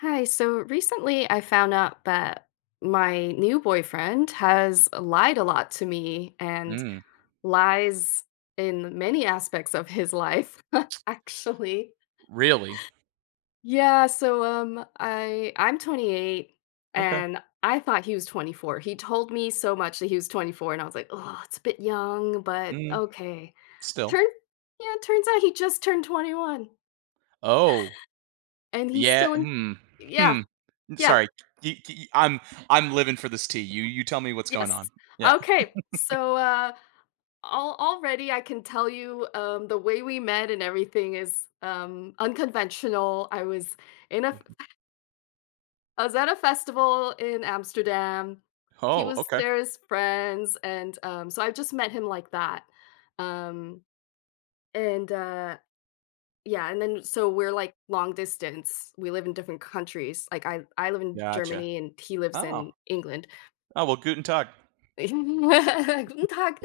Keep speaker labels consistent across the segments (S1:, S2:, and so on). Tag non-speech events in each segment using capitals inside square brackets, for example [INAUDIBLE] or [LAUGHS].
S1: Hi, so recently I found out that my new boyfriend has lied a lot to me and
S2: Mm.
S1: lies in many aspects of his life, [LAUGHS] actually.
S2: Really?
S1: Yeah, so I'm 28
S2: Okay.
S1: and I thought he was 24. He told me so much that he was 24 and I was like, "Oh, it's a bit young, but
S2: Mm,
S1: okay."
S2: still.
S1: Turn yeah, turns out he just turned 21
S2: Oh,
S1: and he's
S2: yeah.
S1: still in
S2: Hmm,
S1: yeah,
S2: hmm,
S1: yeah.
S2: sorry. Y y I'm living for this tea. You tell me what's going on.
S1: Yes.
S2: Yeah.
S1: Okay. So al already I can tell you the way we met and everything is unconventional. In a f- I was at a festival in Amsterdam. He
S2: Oh,
S1: was
S2: okay.
S1: there as friends and so I just met him like that. Um and Yeah, and then so we're like long distance. We live in different countries. Like I live in
S2: Gotcha.
S1: Germany and he lives
S2: Oh.
S1: in England.
S2: Oh, well, guten Tag.
S1: [LAUGHS] Guten Tag.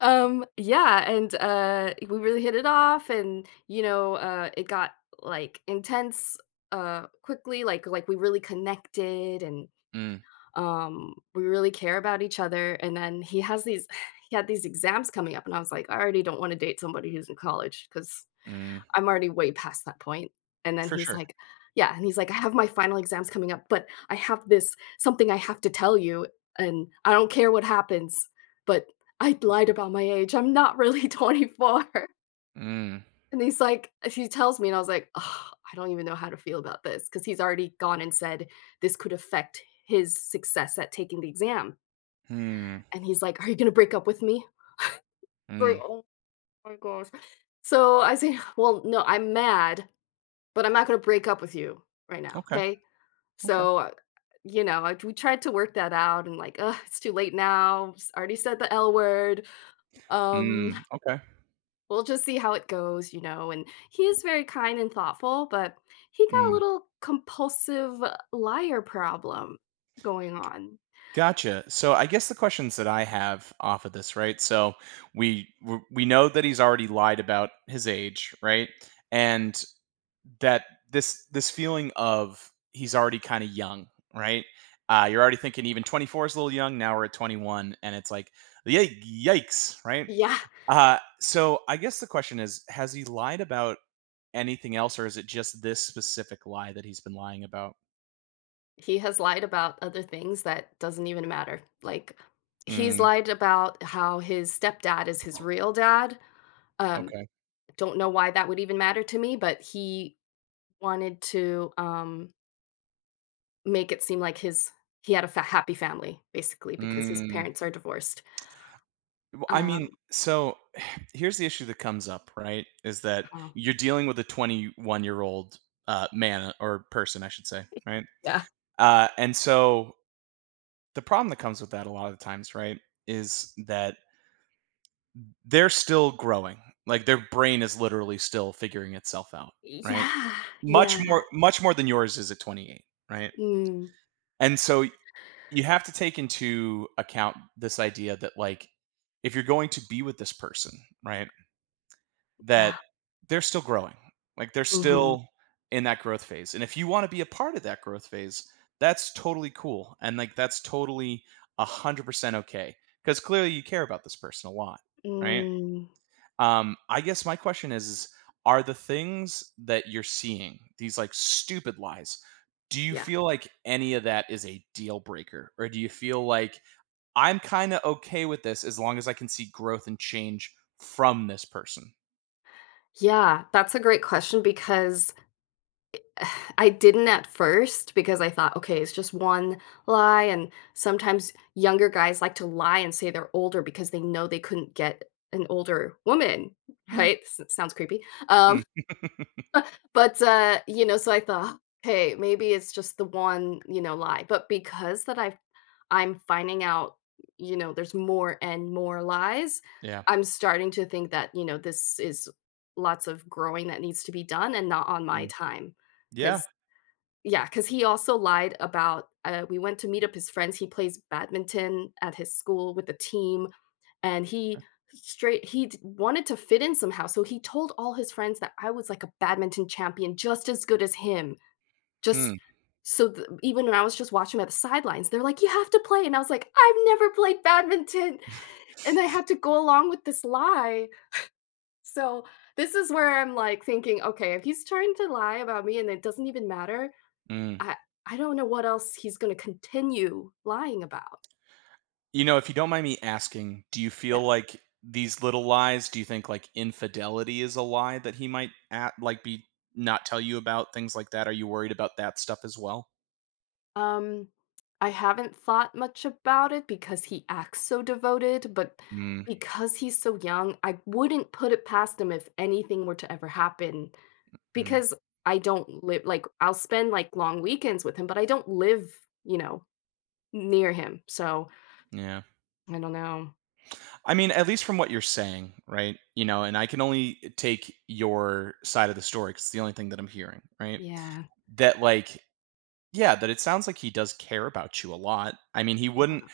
S1: Yeah, and we really hit it off and, you know, it got, like, intense, quickly, like, we really connected and,
S2: Mm,
S1: we really care about each other, and then he has these [SIGHS] he had these exams coming up, and I was like, "I already don't wanna date somebody who's in college because
S2: mm,
S1: I'm already way past that point." And then
S2: for sure.
S1: he's like, "I have my final exams coming up, but I have this something I have to tell you, and I don't care what happens, but I lied about my age. I'm not really [LAUGHS] 24."
S2: Mm,
S1: And he tells me and I was like, "Ugh, I don't even know how to feel about this," because he's already gone and said this could affect his success at taking the exam.
S2: hmm,
S1: And he's like, "Are you gonna break up with me?" I was
S2: mm,
S1: like, oh my gosh. So I say, "Well, no, I'm mad, but I'm not gonna break up with you right now,
S2: okay,
S1: okay?"
S2: okay.
S1: So, you know, we tried to work that out and like, ugh, it's too late now. Already said the L word. Um,
S2: Mm, okay.
S1: [LAUGHS] we'll just see how it goes, you know. And he is very kind and thoughtful, but he got a
S2: Mm,
S1: little compulsive liar problem going on.
S2: gotcha. So I guess the questions that I have off of this, right? So we know that he's already lied about his age, right? And that this feeling of he's already kinda young, right? You're already thinking even 24 is a little young, now we're at 21, and it's like, "Yike yikes," right?
S1: Yeah,
S2: So I guess the question is, has he lied about anything else, or is it just this specific lie that he's been lying about?
S1: he has lied about other things that doesn't even matter. Like he's
S2: Mm,
S1: lied about how his stepdad is his real dad. Um,
S2: okay.
S1: Don't know why that would even matter to me, but he wanted to, make it seem like his he had a fa happy family, basically, because his
S2: Mm.
S1: parents are divorced.
S2: Well, I mean,
S1: Um,
S2: so [SIGHS] here's the issue that comes up, right? Is that
S1: uh
S2: you're dealing with a 21-year-old, man or person, I should say, right?
S1: Yeah.
S2: And so the problem that comes with that a lot of the times, right, is that they're still growing. Like, their brain is literally still figuring itself out, right?
S1: Yeah,
S2: Much
S1: yeah.
S2: more, much more than yours is at 28, right?
S1: Mm,
S2: And so you have to take into account this idea that, like, if you're going to be with this person, right? That
S1: yeah.
S2: they're still growing. Like, they're, mhm,
S1: Mhm.
S2: still in that growth phase, and if you wanna be a part of that growth phase, that's totally cool, and, like, that's totally 100% okay, okay. Because clearly you care about this person a lot, right?
S1: Mm,
S2: I guess my question is, are the things that you're seeing, these, like, stupid lies, do you
S1: yeah.
S2: feel like any of that is a deal breaker? Or do you feel like, "I'm kinda okay with this as long as I can see growth and change from this person?"
S1: Yeah, that's a great question because [SIGHS] I didn't at first because I thought, okay, it's just one lie. And sometimes younger guys like to lie and say they're older because they know they couldn't get an older woman, [LAUGHS] right? Sounds creepy.
S2: Mm.
S1: Um,
S2: [LAUGHS]
S1: but, you know, so I thought, hey, maybe it's just the one, you know, lie. But because that I've, I'm finding out, you know, there's more and more lies,
S2: Yeah.
S1: I'm starting to think that, you know, this is lots of growing that needs to be done and not on my
S2: Mm.
S1: time.
S2: Yeah.
S1: Because yeah, because he also lied about, we went to meet up his friends, he plays badminton at his school with the team, and he straight he d wanted to fit in somehow, so he told all his friends that I was like a badminton champion just as good as him,
S2: Hmm,
S1: just so th even when I was just watching him at the sidelines, they're like, "You have to play," and I was like, "I've never played badminton," and I had to go along with this lie. So, this is where I'm, like, thinking, "Okay, if he's trying to lie about me and it doesn't even matter,
S2: mm.
S1: I I don't know what else he's gonna continue lying about."
S2: If you don't mind me asking,
S1: Yeah.
S2: do you think, like, infidelity is a lie that he might, at like, be not tell you about, things like that? Are you worried about that stuff as well?
S1: Um, I haven't thought much about it because he acts so devoted, but
S2: Mm,
S1: because he's so young, I wouldn't put it past him if anything were to ever happen
S2: mm,
S1: because I don't live like, I'll spend, like, long weekends with him, but I don't live, you know, near him, so
S2: yeah.
S1: I don't know.
S2: I mean, at least from what you're saying, right? You know, and I can only take your side of the story because it's the only thing that I'm hearing, right?
S1: Yeah.
S2: That, like, yeah, that it sounds like he does care about you a lot. I mean, he wouldn't.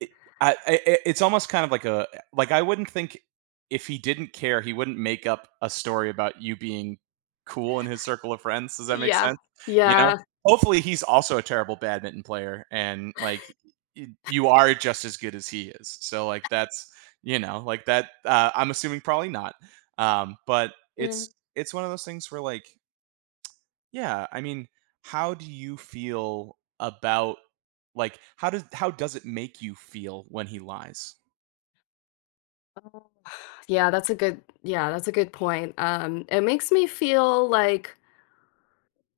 S2: It I I I it's almost kind of like a, I wouldn't think, if he didn't care, he wouldn't make up a story about you being cool in his circle of friends. Does that make
S1: Yeah.
S2: sense? You know?
S1: Yeah.
S2: Hopefully, he's also a terrible badminton player and, like, y you are just as good as he is. So, like, that's, like, that, I'm assuming probably not. But
S1: Yeah.
S2: it's it's one of those things where, like, yeah. I mean, how do you feel about like, how does it make you feel when he lies?
S1: Yeah, that's a good point. It makes me feel like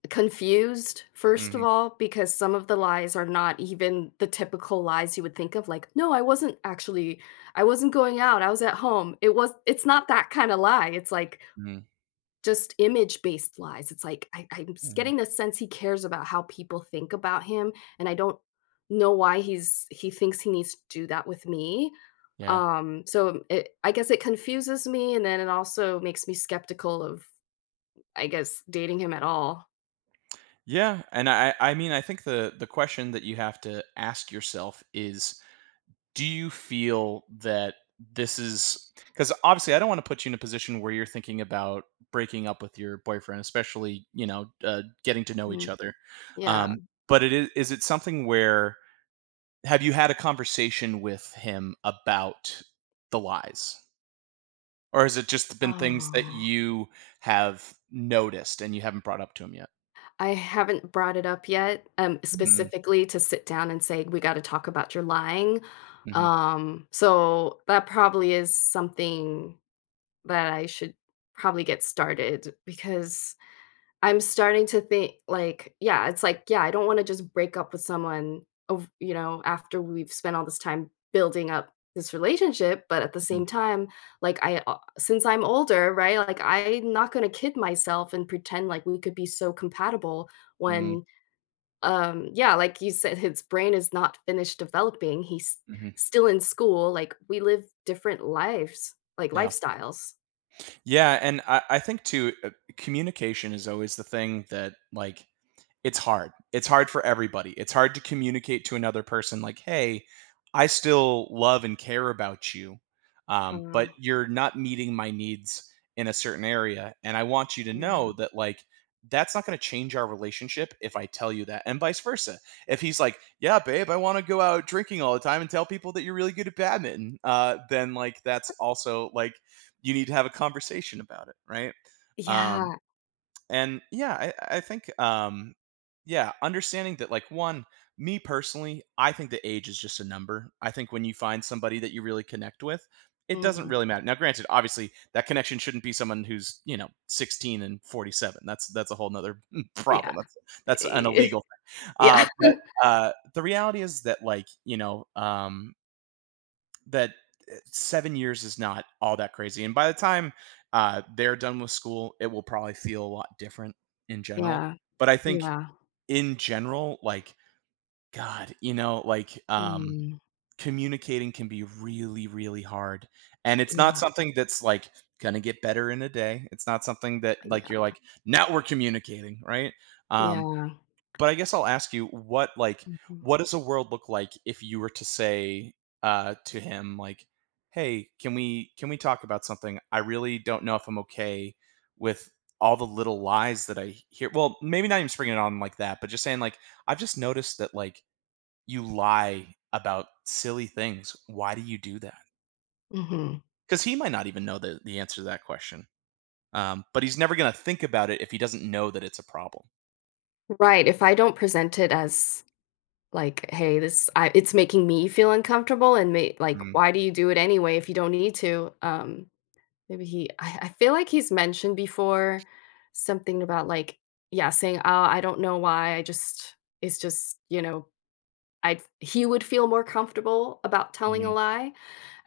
S1: confused, first of
S2: Mhm,
S1: all, because some of the lies are not even the typical lies you would think of, like, no, I wasn't going out, I was at home. It's not that kind of lie. It's like
S2: mhm,
S1: just image-based lies. It's like I I'm s
S2: mhm,
S1: getting the sense he cares about how people think about him, and I don't know why he thinks he needs to do that with me.
S2: yeah.
S1: So it I guess it confuses me, and then it also makes me skeptical of, I guess, dating him at all.
S2: Yeah, and I mean, I think the question that you have to ask yourself is, do you feel that this is, because obviously I don't want to put you in a position where you're thinking about breaking up with your boyfriend, especially, getting to know each
S1: Mm,
S2: other.
S1: yeah.
S2: Um, but it is it something where, have you had a conversation with him about the lies? Or has it just been things that
S1: Oh.
S2: you have noticed and you haven't brought up to him yet?
S1: I haven't brought it up yet,
S2: Mhm,
S1: specifically to sit down and say, "We gotta talk about your lying."
S2: mhm,
S1: So that probably is something that I should probably get started because I'm starting to think like, yeah, it's like, yeah, I don't wanna just break up with someone of you know, after we've spent all this time building up this relationship, but at the
S2: mm,
S1: same time, like I since I'm older, right? Like I'm not gonna kid myself and pretend like we could be so compatible
S2: mm,
S1: when, yeah, like you said, his brain is not finished developing. He's
S2: mhm,
S1: still in school. Like we live different lives, like
S2: yeah.
S1: lifestyles.
S2: Yeah, and I think too, communication is always the thing that, like, it's hard. It's hard for everybody. It's hard to communicate to another person like, "Hey, I still love and care about you, but
S1: I
S2: you're not meeting my needs in a certain area, and I want you to
S1: Yeah.
S2: know that, like, that's not going to change our relationship if I tell you that." And vice versa. If he's like, "Yeah, babe, I want to go out drinking all the time and tell people that you're really good at badminton," then, like, that's also like, you need to have a conversation about it, right? Um
S1: Yeah.
S2: and yeah, I think, yeah, understanding that, like, one, me personally, I think that age is just a number. I think when you find somebody that you really connect with, it doesn't
S1: Mm.
S2: really matter. Now, granted, obviously that connection shouldn't be someone who's, 16 and 47. That's a whole nother [LAUGHS] problem.
S1: Yeah. [LAUGHS]
S2: That's an illegal thing.
S1: yeah.
S2: But the reality is that, like, that, 7 years is not all that crazy, and by the time, they're done with school, it will probably feel a lot different in general,
S1: Yeah.
S2: but I think
S1: Yeah.
S2: in general, like, God, like,
S1: Mm.
S2: communicating can be really, really hard, and it's not
S1: Yeah.
S2: something that's, like, gonna get better in a day. It's not something that,
S1: Yeah.
S2: like, you're like, "Now we're communicating," right? Um,
S1: Yeah.
S2: but I guess I'll ask you,
S1: Mhm.
S2: what does the world look like if you were to say, to him, like, "Hey, can we talk about something? I really don't know if I'm okay with all the little lies that I hear." Well, maybe not even springing it on like that, but just saying like, "I've just noticed that, like, you lie about silly things. Why do you do that?"
S1: Mhm.
S2: Because he might not even know the answer to that question. But he's never gonna think about it if he doesn't know that it's a problem.
S1: Right, if I don't present it as like, "Hey, this I it's making me feel uncomfortable and may like,
S2: Mm,
S1: why do you do it anyway if you don't need to?" Maybe he I feel like he's mentioned before something about, like yeah, saying, "Oh, I don't know why, I just it's just, you know, I he would feel more comfortable about telling a
S2: mhm,
S1: lie."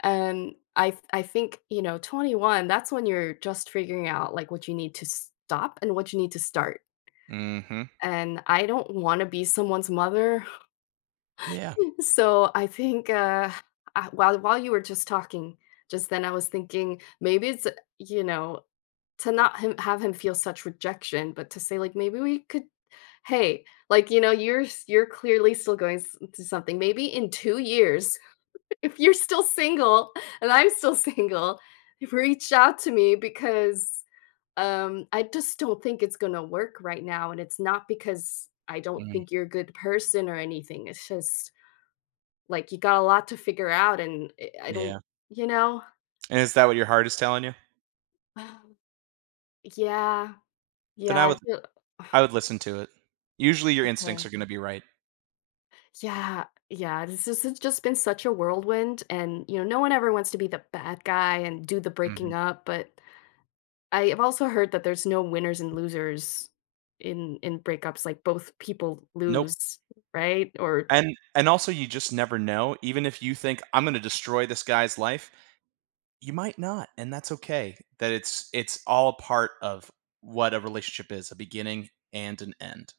S1: And I think, you know, 21, that's when you're just figuring out like what you need to stop and what you need to start.
S2: mhm.
S1: And I don't want to be someone's mother. [LAUGHS]
S2: Yeah.
S1: So I think while you were just talking just then I was thinking maybe it's you know to not him, have him feel such rejection but to say like maybe we could hey like you know you're clearly still going to something maybe in 2 years if you're still single and I'm still [LAUGHS] single, reach out to me because I just don't think it's going to work right now. And it's not because I don't think you're a good person or anything. It's just like you got a lot to figure out. And I don't,
S2: Yeah.
S1: you know?
S2: And is that what your heart is telling you?
S1: [SIGHS] Yeah.
S2: Then
S1: Yeah. I feel
S2: I would listen to it. Usually
S1: [SIGHS]
S2: your instincts
S1: okay.
S2: are gonna be right.
S1: Yeah. Yeah. This is It's just been such a whirlwind. And, you know, no one ever wants to be the bad guy and do the breaking
S2: Mhm.
S1: up. But I have also heard that there's no winners and losers in breakups, like both people
S2: Nope.
S1: lose, right? Or
S2: And also, you just never know, even if you think, "I'm gonna destroy this guy's life," you might not, and that's okay. That it's all part of what a relationship is, a beginning and an end.